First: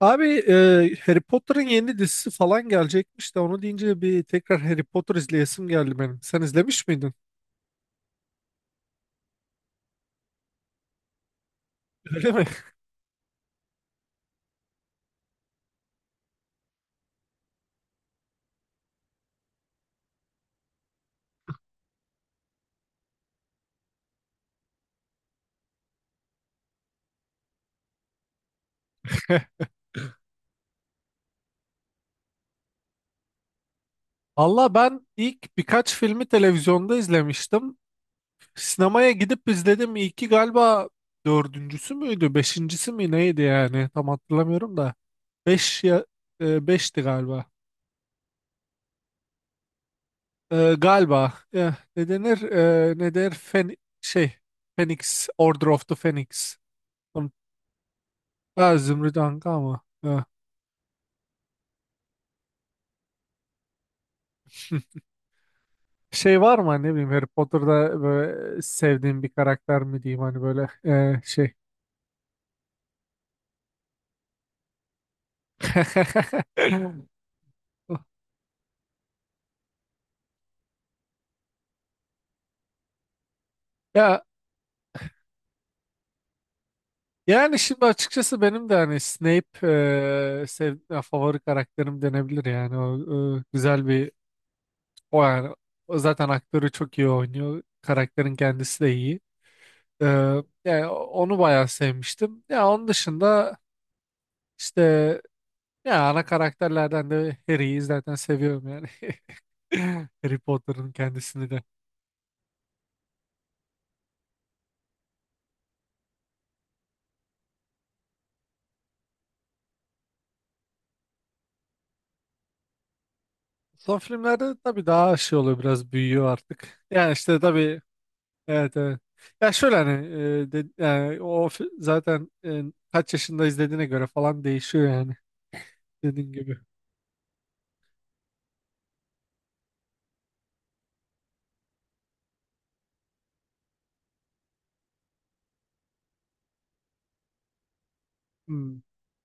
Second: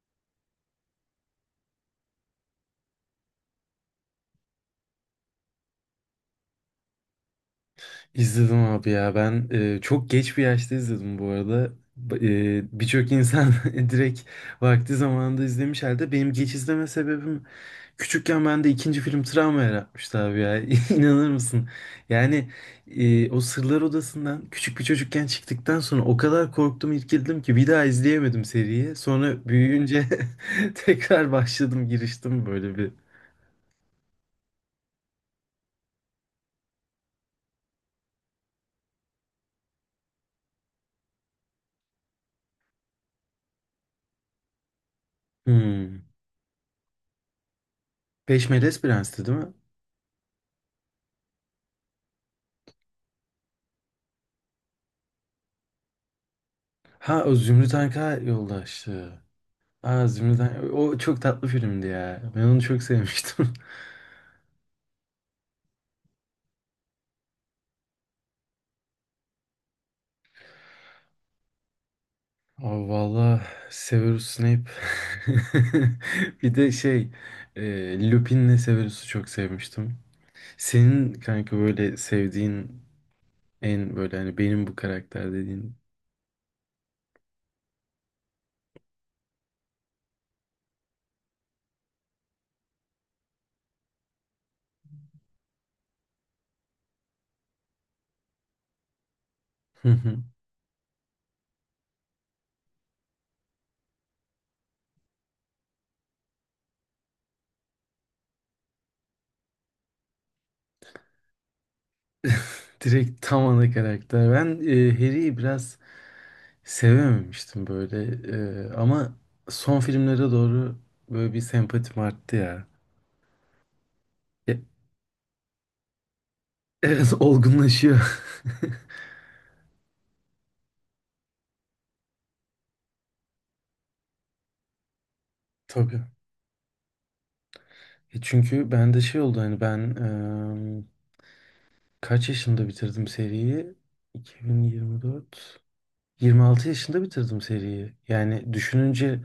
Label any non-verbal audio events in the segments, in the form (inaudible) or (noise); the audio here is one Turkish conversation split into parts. Abi Harry Potter'ın yeni dizisi falan gelecekmiş de onu deyince bir tekrar Harry Potter izleyesim geldi benim. Sen izlemiş miydin? İzledim abi ya ben çok geç bir yaşta izledim bu arada. B- Öyle mi? Birçok insan (laughs) direkt vakti zamanında izlemiş halde benim geç izleme sebebim küçükken bende ikinci film travma yaratmıştı abi ya (laughs) inanır mısın? Yani o Sırlar Odası'ndan küçük bir çocukken çıktıktan sonra o kadar korktum irkildim ki bir daha izleyemedim seriyi. Sonra (laughs) büyüyünce (laughs) tekrar başladım giriştim böyle bir. Valla ben ilk birkaç filmi televizyonda izlemiştim. Sinemaya gidip izledim. İlki galiba dördüncüsü müydü? Beşincisi mi neydi yani? Tam hatırlamıyorum da. Beş Hmm. ya beşti galiba. Beş Melez Prens'ti değil mi? E, galiba. E, ne denir? E, ne der? Fen şey. Phoenix. Order of the Phoenix. Ha Tam- o Zümrüt Anka Ha, yoldaştı. Zümrüt Anka ama. Aa, Zümrüt'ten. O çok tatlı filmdi ya. Ben onu çok sevmiştim. E. Şey var mı hani ne bileyim Harry Potter'da böyle sevdiğin bir karakter mi diyeyim hani böyle. (laughs) Aa, valla Severus Snape. (laughs) Bir (laughs) de şey Lupin'le Severus'u çok sevmiştim. Senin kanka böyle sevdiğin en böyle Ya hani benim bu karakter dediğin. yani şimdi açıkçası benim de hani Snape ya favori karakterim denebilir yani güzel bir o yani o zaten aktörü çok iyi oynuyor, karakterin kendisi de iyi. Hı E, hı. Yani onu bayağı sevmiştim ya. Onun dışında işte ya, ana karakterlerden de Harry'yi zaten seviyorum yani. (laughs) Harry Potter'ın kendisini de. Direkt tam ana karakter. Ben Harry'i biraz sevememiştim böyle. Ama son filmlere doğru böyle bir sempatim arttı ya. Son filmlerde Ya, tabii daha şey oluyor, biraz büyüyor artık. Yani evet işte tabii olgunlaşıyor. evet, evet. Ya şöyle hani yani zaten kaç yaşında izlediğine göre falan değişiyor yani, (laughs) Tabii. dediğin gibi. Çünkü ben de şey oldu hani ben eee, kaç yaşında bitirdim seriyi? 2024. 26 yaşında bitirdim seriyi. Yani Hmm. düşününce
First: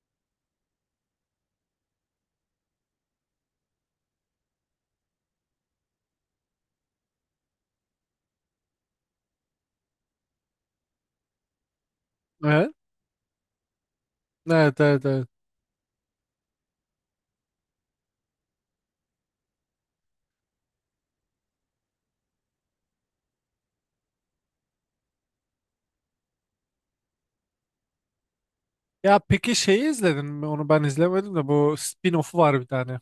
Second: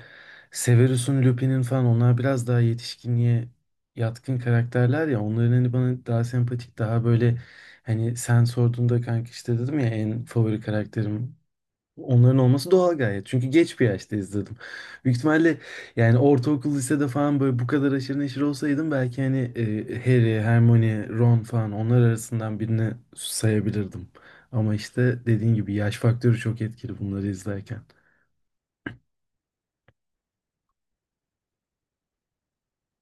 Severus'un, Lupin'in falan onlar biraz daha yetişkinliğe yatkın karakterler ya. Onların hani bana daha sempatik, daha böyle hani sen sorduğunda kanka işte dedim ya en favori karakterim. Onların Evet. olması doğal gayet. Çünkü geç bir yaşta izledim. Evet, evet, Büyük evet. ihtimalle yani ortaokul, lisede falan böyle bu kadar aşırı neşir olsaydım belki hani Harry, Hermione, Ron falan onlar arasından birini sayabilirdim. Ama işte dediğin gibi yaş faktörü çok etkili bunları izlerken. Ya peki şeyi izledin mi? Onu ben izlemedim de, bu spin-off'u var bir tane.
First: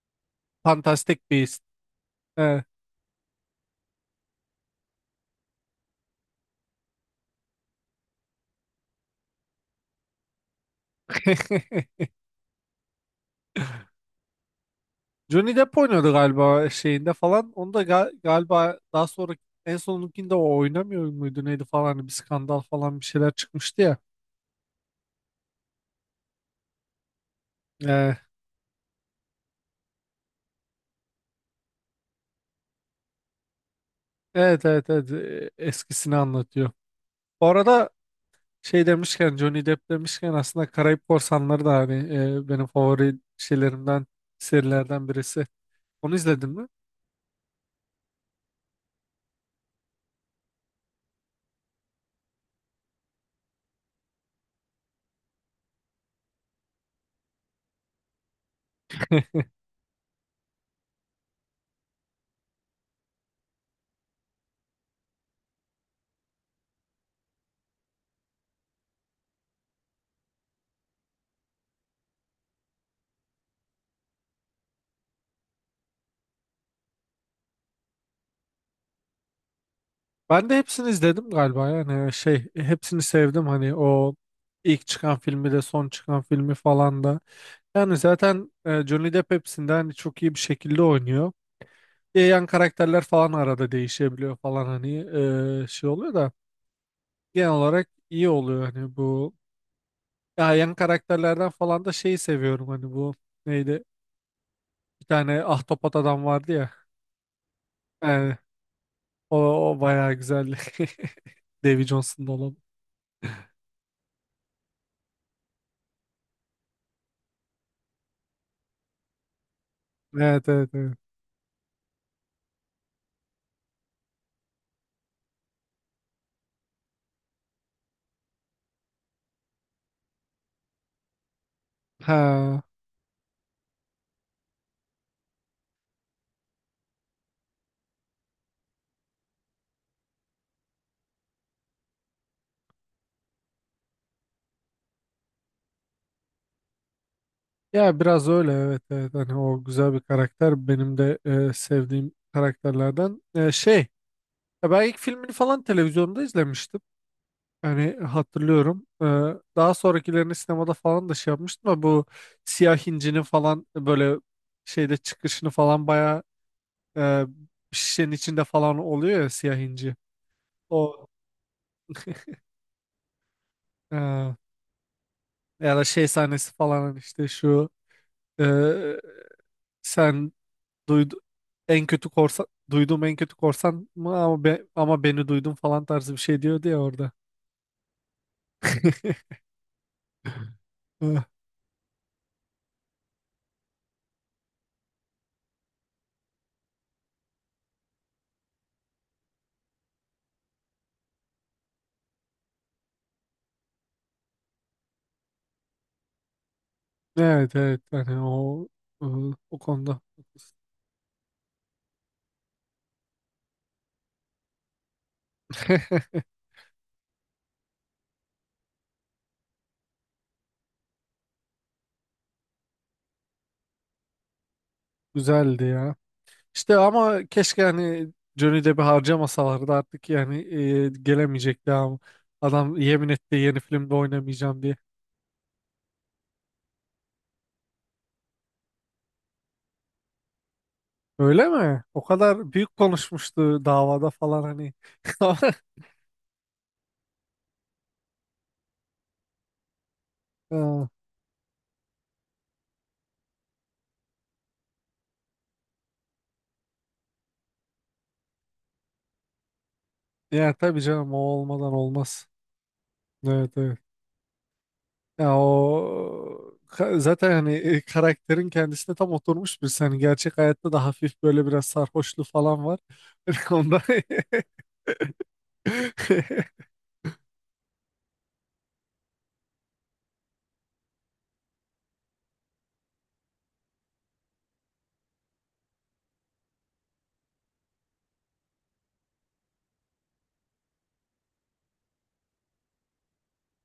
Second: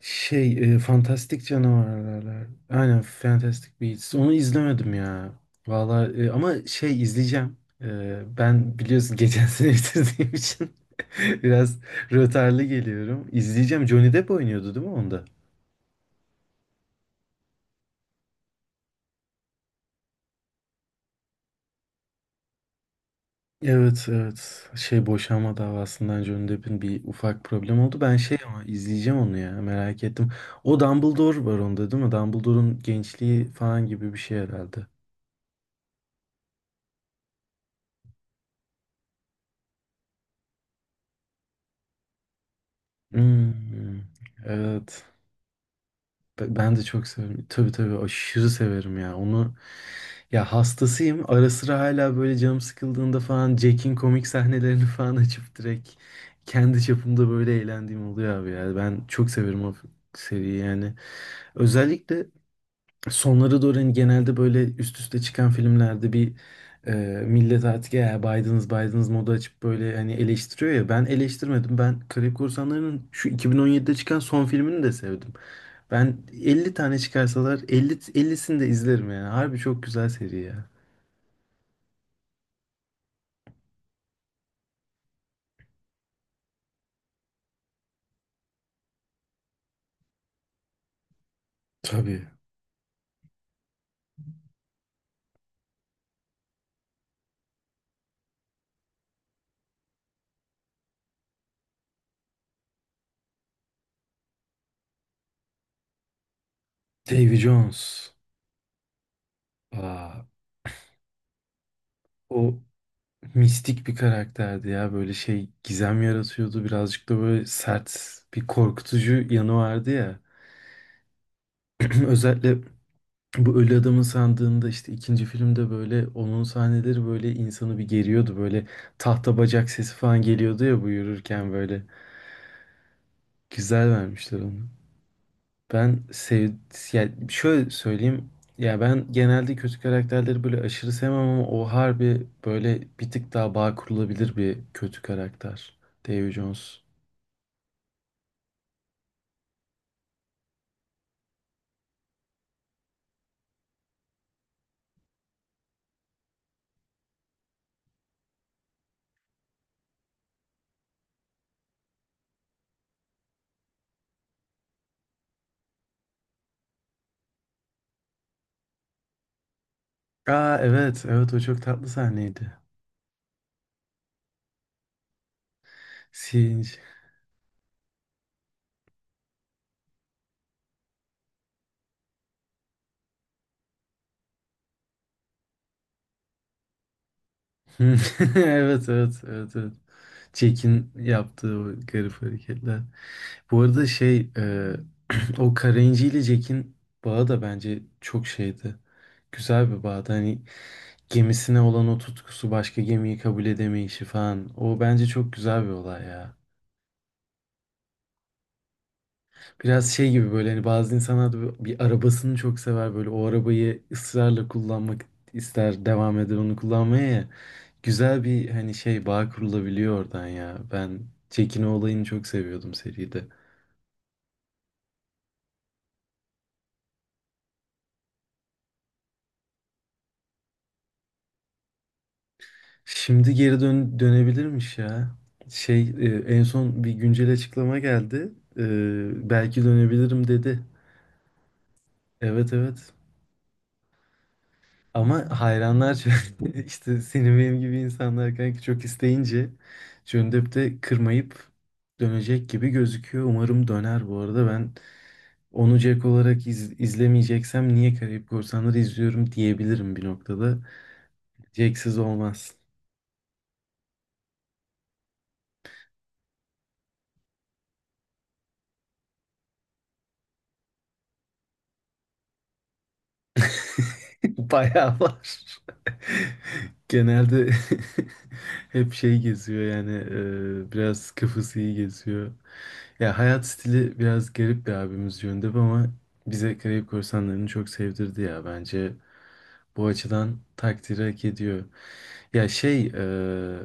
Şey, Fantastic Fantastik Beasts. Canavarlar. Evet. Aynen Fantastic Beasts. Onu izlemedim ya. Valla ama şey izleyeceğim. Ben biliyorsun geçen sene (laughs) bitirdiğim için (laughs) (laughs) biraz rötarlı geliyorum. İzleyeceğim. Johnny Depp oynuyordu değil mi onda? Johnny Depp oynuyordu galiba şeyinde falan. Onu da galiba daha sonra en sonunkinde o oynamıyor muydu neydi falan, hani bir skandal falan bir şeyler çıkmıştı ya. Evet evet. Şey boşanma davasından Johnny Depp'in bir ufak problem oldu. Ee, Ben şey ama izleyeceğim onu ya merak ettim. O Dumbledore var onda değil mi? Dumbledore'un gençliği falan gibi bir şey evet, herhalde. evet, evet. Eskisini anlatıyor. Bu arada şey demişken, Johnny Depp demişken, aslında Karayip Korsanları da hani benim favori Hmm, şeylerimden, evet. serilerden birisi. Onu izledin mi? Ben de çok severim. Tabii tabii aşırı severim ya. Onu ya hastasıyım. Ara sıra hala böyle canım sıkıldığında falan Jack'in komik sahnelerini (laughs) falan açıp direkt kendi çapımda böyle eğlendiğim oluyor abi ya. Ben çok severim o seriyi yani. Özellikle sonları doğru hani genelde böyle üst üste çıkan filmlerde bir e, millet artık ya Biden's modu açıp böyle hani eleştiriyor ya ben eleştirmedim. Ben Karayip Korsanları'nın şu 2017'de çıkan son filmini de sevdim. Ben 50 tane çıkarsalar 50 50'sini de izlerim yani. Harbi çok güzel seri Ben de ya. hepsini izledim galiba. Yani şey, hepsini sevdim hani o ilk çıkan filmi de son çıkan filmi falan da. Yani zaten Johnny Depp hepsinde hani çok iyi bir şekilde oynuyor. Tabii. Yan karakterler falan arada değişebiliyor falan hani, şey oluyor da genel olarak iyi oluyor hani bu. Ya yan karakterlerden falan da şeyi seviyorum, hani bu neydi? Bir tane ahtapot adam vardı ya. Davy Jones. Yani o, o bayağı Aa, güzeldi. (laughs) Davy Johnson'da o olan. mistik bir karakterdi ya. Böyle şey gizem yaratıyordu. Birazcık da böyle sert bir korkutucu yanı vardı ya. Evet, evet, evet. (clears throat) Özellikle bu Ölü Adamın Sandığı'nda işte ikinci filmde böyle onun sahneleri böyle insanı bir geriyordu. Böyle tahta bacak sesi falan geliyordu ya bu yürürken böyle. Ha. Güzel vermişler onu. Ben sev Yani şöyle söyleyeyim. Ya ben genelde kötü karakterleri böyle aşırı sevmem ama o harbi böyle bir tık daha bağ kurulabilir bir kötü karakter. Davy Jones. Ya biraz öyle, evet, evet, hani o güzel bir karakter, benim de sevdiğim karakterlerden. E, şey, ya ben ilk filmini falan televizyonda izlemiştim. Hani hatırlıyorum. Daha sonrakilerini sinemada falan da şey yapmıştım ama bu Siyah Hinci'nin falan böyle şeyde çıkışını falan bayağı, e, şişenin içinde falan oluyor ya siyah inci. Aa evet O evet o çok tatlı sahneydi. e, ya da şey sahnesi Singe. falan hani işte şu, e, sen duydu en kötü korsan, duyduğum en kötü korsan mı, ama ama beni duydun falan tarzı bir şey diyordu ya orada. (laughs) Evet evet (laughs) evet evet. Jack'in Eh, yaptığı o garip hareketler. Bu arada şey (clears throat) o Karenci ile Jack'in bağı da bence çok şeydi. Güzel bir bağdı. Hani gemisine olan o tutkusu, başka gemiyi kabul edemeyişi falan. O bence çok güzel bir olay ya. evet, evet, hani o, eh, o Biraz konuda şey gibi böyle hani bazı insanlar da bir arabasını çok sever böyle o arabayı ısrarla kullanmak ister (laughs) devam eder onu kullanmaya ya. Güzel bir hani şey bağ kurulabiliyor oradan ya. Ben Çekino olayını çok seviyordum seride. güzeldi ya. İşte ama keşke hani Johnny Depp'i harcamasalardı artık. Yani eh, gelemeyecekti ama adam yemin Şimdi etti, yeni geri filmde dön oynamayacağım diye. dönebilirmiş ya. Şey en son bir güncel açıklama geldi. Belki dönebilirim dedi. Öyle mi? O kadar Evet büyük evet. konuşmuştu davada falan hani. Ama (laughs) hayranlar (laughs) işte senin benim gibi insanlar kanka çok isteyince dönüp de Ha, kırmayıp dönecek gibi gözüküyor. Umarım döner bu arada. Ben onu Jack olarak izlemeyeceksem niye Karayip Korsanları izliyorum diyebilirim bir ya noktada. tabii canım, o olmadan Jack'siz olmaz. olmaz. Evet, evet. Ya zaten hani karakterin kendisine tam oturmuş bir, hani gerçek hayatta da hafif böyle biraz sarhoşluğu falan var. (laughs) Onda (laughs) Bayağı var. (laughs) (laughs) Genelde (laughs) hep şey geziyor yani biraz kafası iyi geziyor. Ya hayat stili biraz garip bir abimiz yönde ama bize Karayip Korsanları'nı çok sevdirdi ya bence. Bu açıdan takdiri hak ediyor. Ya şey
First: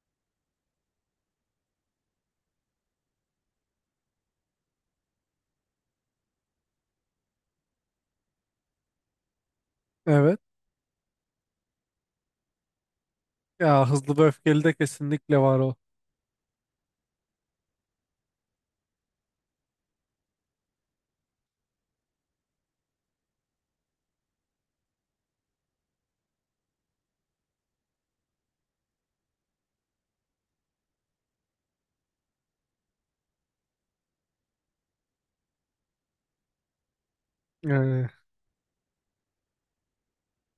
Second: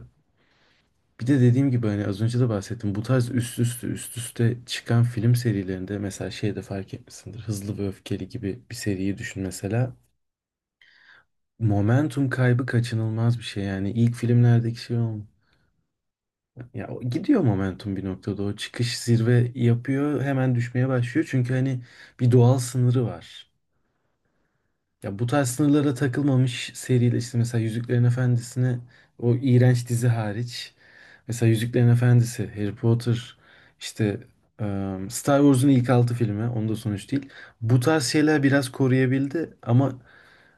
bir de dediğim gibi hani az önce de bahsettim. Bu tarz üst üste çıkan film serilerinde mesela şeyde fark etmişsindir. Hızlı ve Öfkeli gibi bir seriyi düşün mesela. evet. Momentum kaybı kaçınılmaz bir şey Ya yani ilk Hızlı ve Öfkeli de filmlerdeki şey olmuyor. kesinlikle var o. Ya o gidiyor momentum bir noktada o çıkış zirve yapıyor hemen düşmeye başlıyor çünkü hani bir doğal sınırı var. Ya bu tarz sınırlara takılmamış seriyle işte mesela Yüzüklerin Efendisi'ne o iğrenç dizi hariç mesela Yüzüklerin Efendisi, Harry Potter işte e, Star Wars'un ilk altı filmi onda sonuç değil. Bu tarz Yani şeyler biraz koruyabildi ama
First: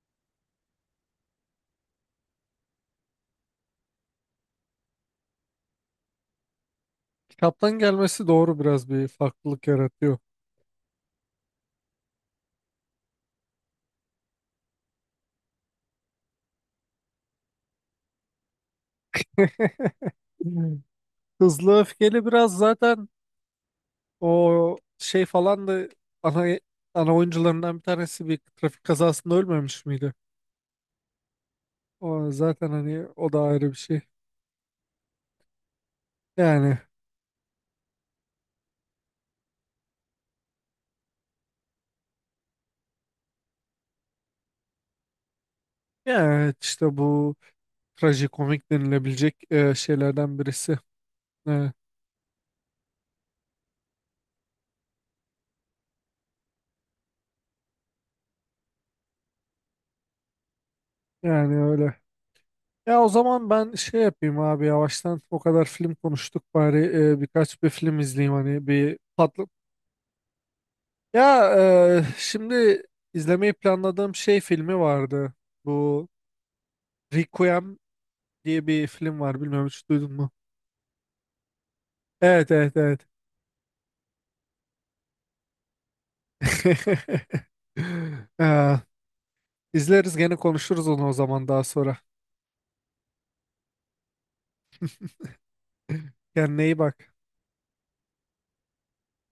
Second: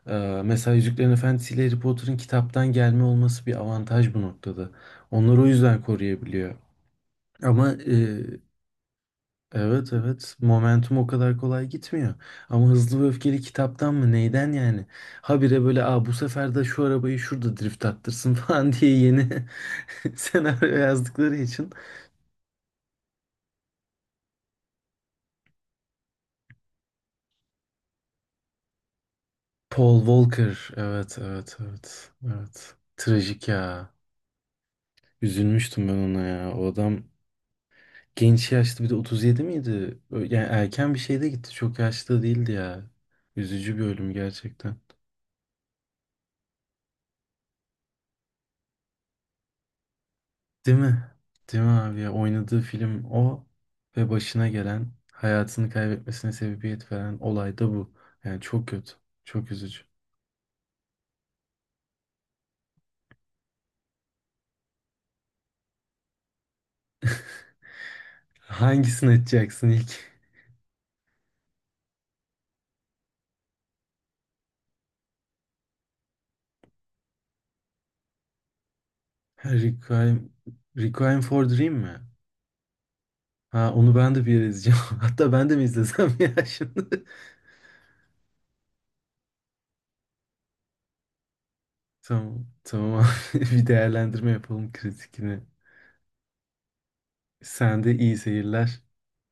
mesela Yüzüklerin Efendisi ile Harry Potter'ın kitaptan gelme olması bir avantaj bu noktada. Onları o yüzden koruyabiliyor. Ama kitaptan gelmesi doğru, biraz bir farklılık evet yaratıyor. evet momentum o kadar kolay gitmiyor. Ama Hızlı ve Öfkeli kitaptan mı neyden yani? Habire böyle Aa, bu sefer de şu arabayı şurada drift attırsın (laughs) falan diye yeni (laughs) (laughs) senaryo Hmm. yazdıkları için. Hızlı Öfkeli biraz zaten, o şey falan da ana, ana oyuncularından bir tanesi bir trafik kazasında ölmemiş Paul miydi? Walker evet evet evet O zaten evet. hani o da Trajik ayrı bir ya. şey. Üzülmüştüm ben ona ya. O Yani adam genç yaşta bir de 37 miydi? Yani erken bir şeyde gitti. Çok yaşlı değildi ya. Üzücü bir ölüm gerçekten. yani evet, işte bu trajikomik denilebilecek şeylerden birisi. Değil mi? Değil mi Evet, abi ya? Oynadığı film o ve başına gelen hayatını kaybetmesine sebebiyet veren olay da bu. Yani çok kötü. Çok üzücü. yani öyle. Ya o zaman ben şey yapayım abi, yavaştan o kadar film konuştuk, bari birkaç bir film izleyeyim hani, bir Hangisini patlı. açacaksın ilk? (laughs) Ya şimdi izlemeyi planladığım şey filmi vardı. Bu Requiem diye bir film var. Ha, Bilmiyorum, hiç duydun Requiem, mu? Requiem for Dream mi? Evet, evet, evet. Ha onu ben de bir yere izleyeceğim. (laughs) Hatta ben de mi izlesem ya şimdi? (laughs) Ee, izleriz, gene konuşuruz onu o zaman daha sonra. (laughs) Tamam. Tamam abi. (laughs) Bir değerlendirme yapalım kritikini. Kendine iyi bak. Sen de iyi seyirler.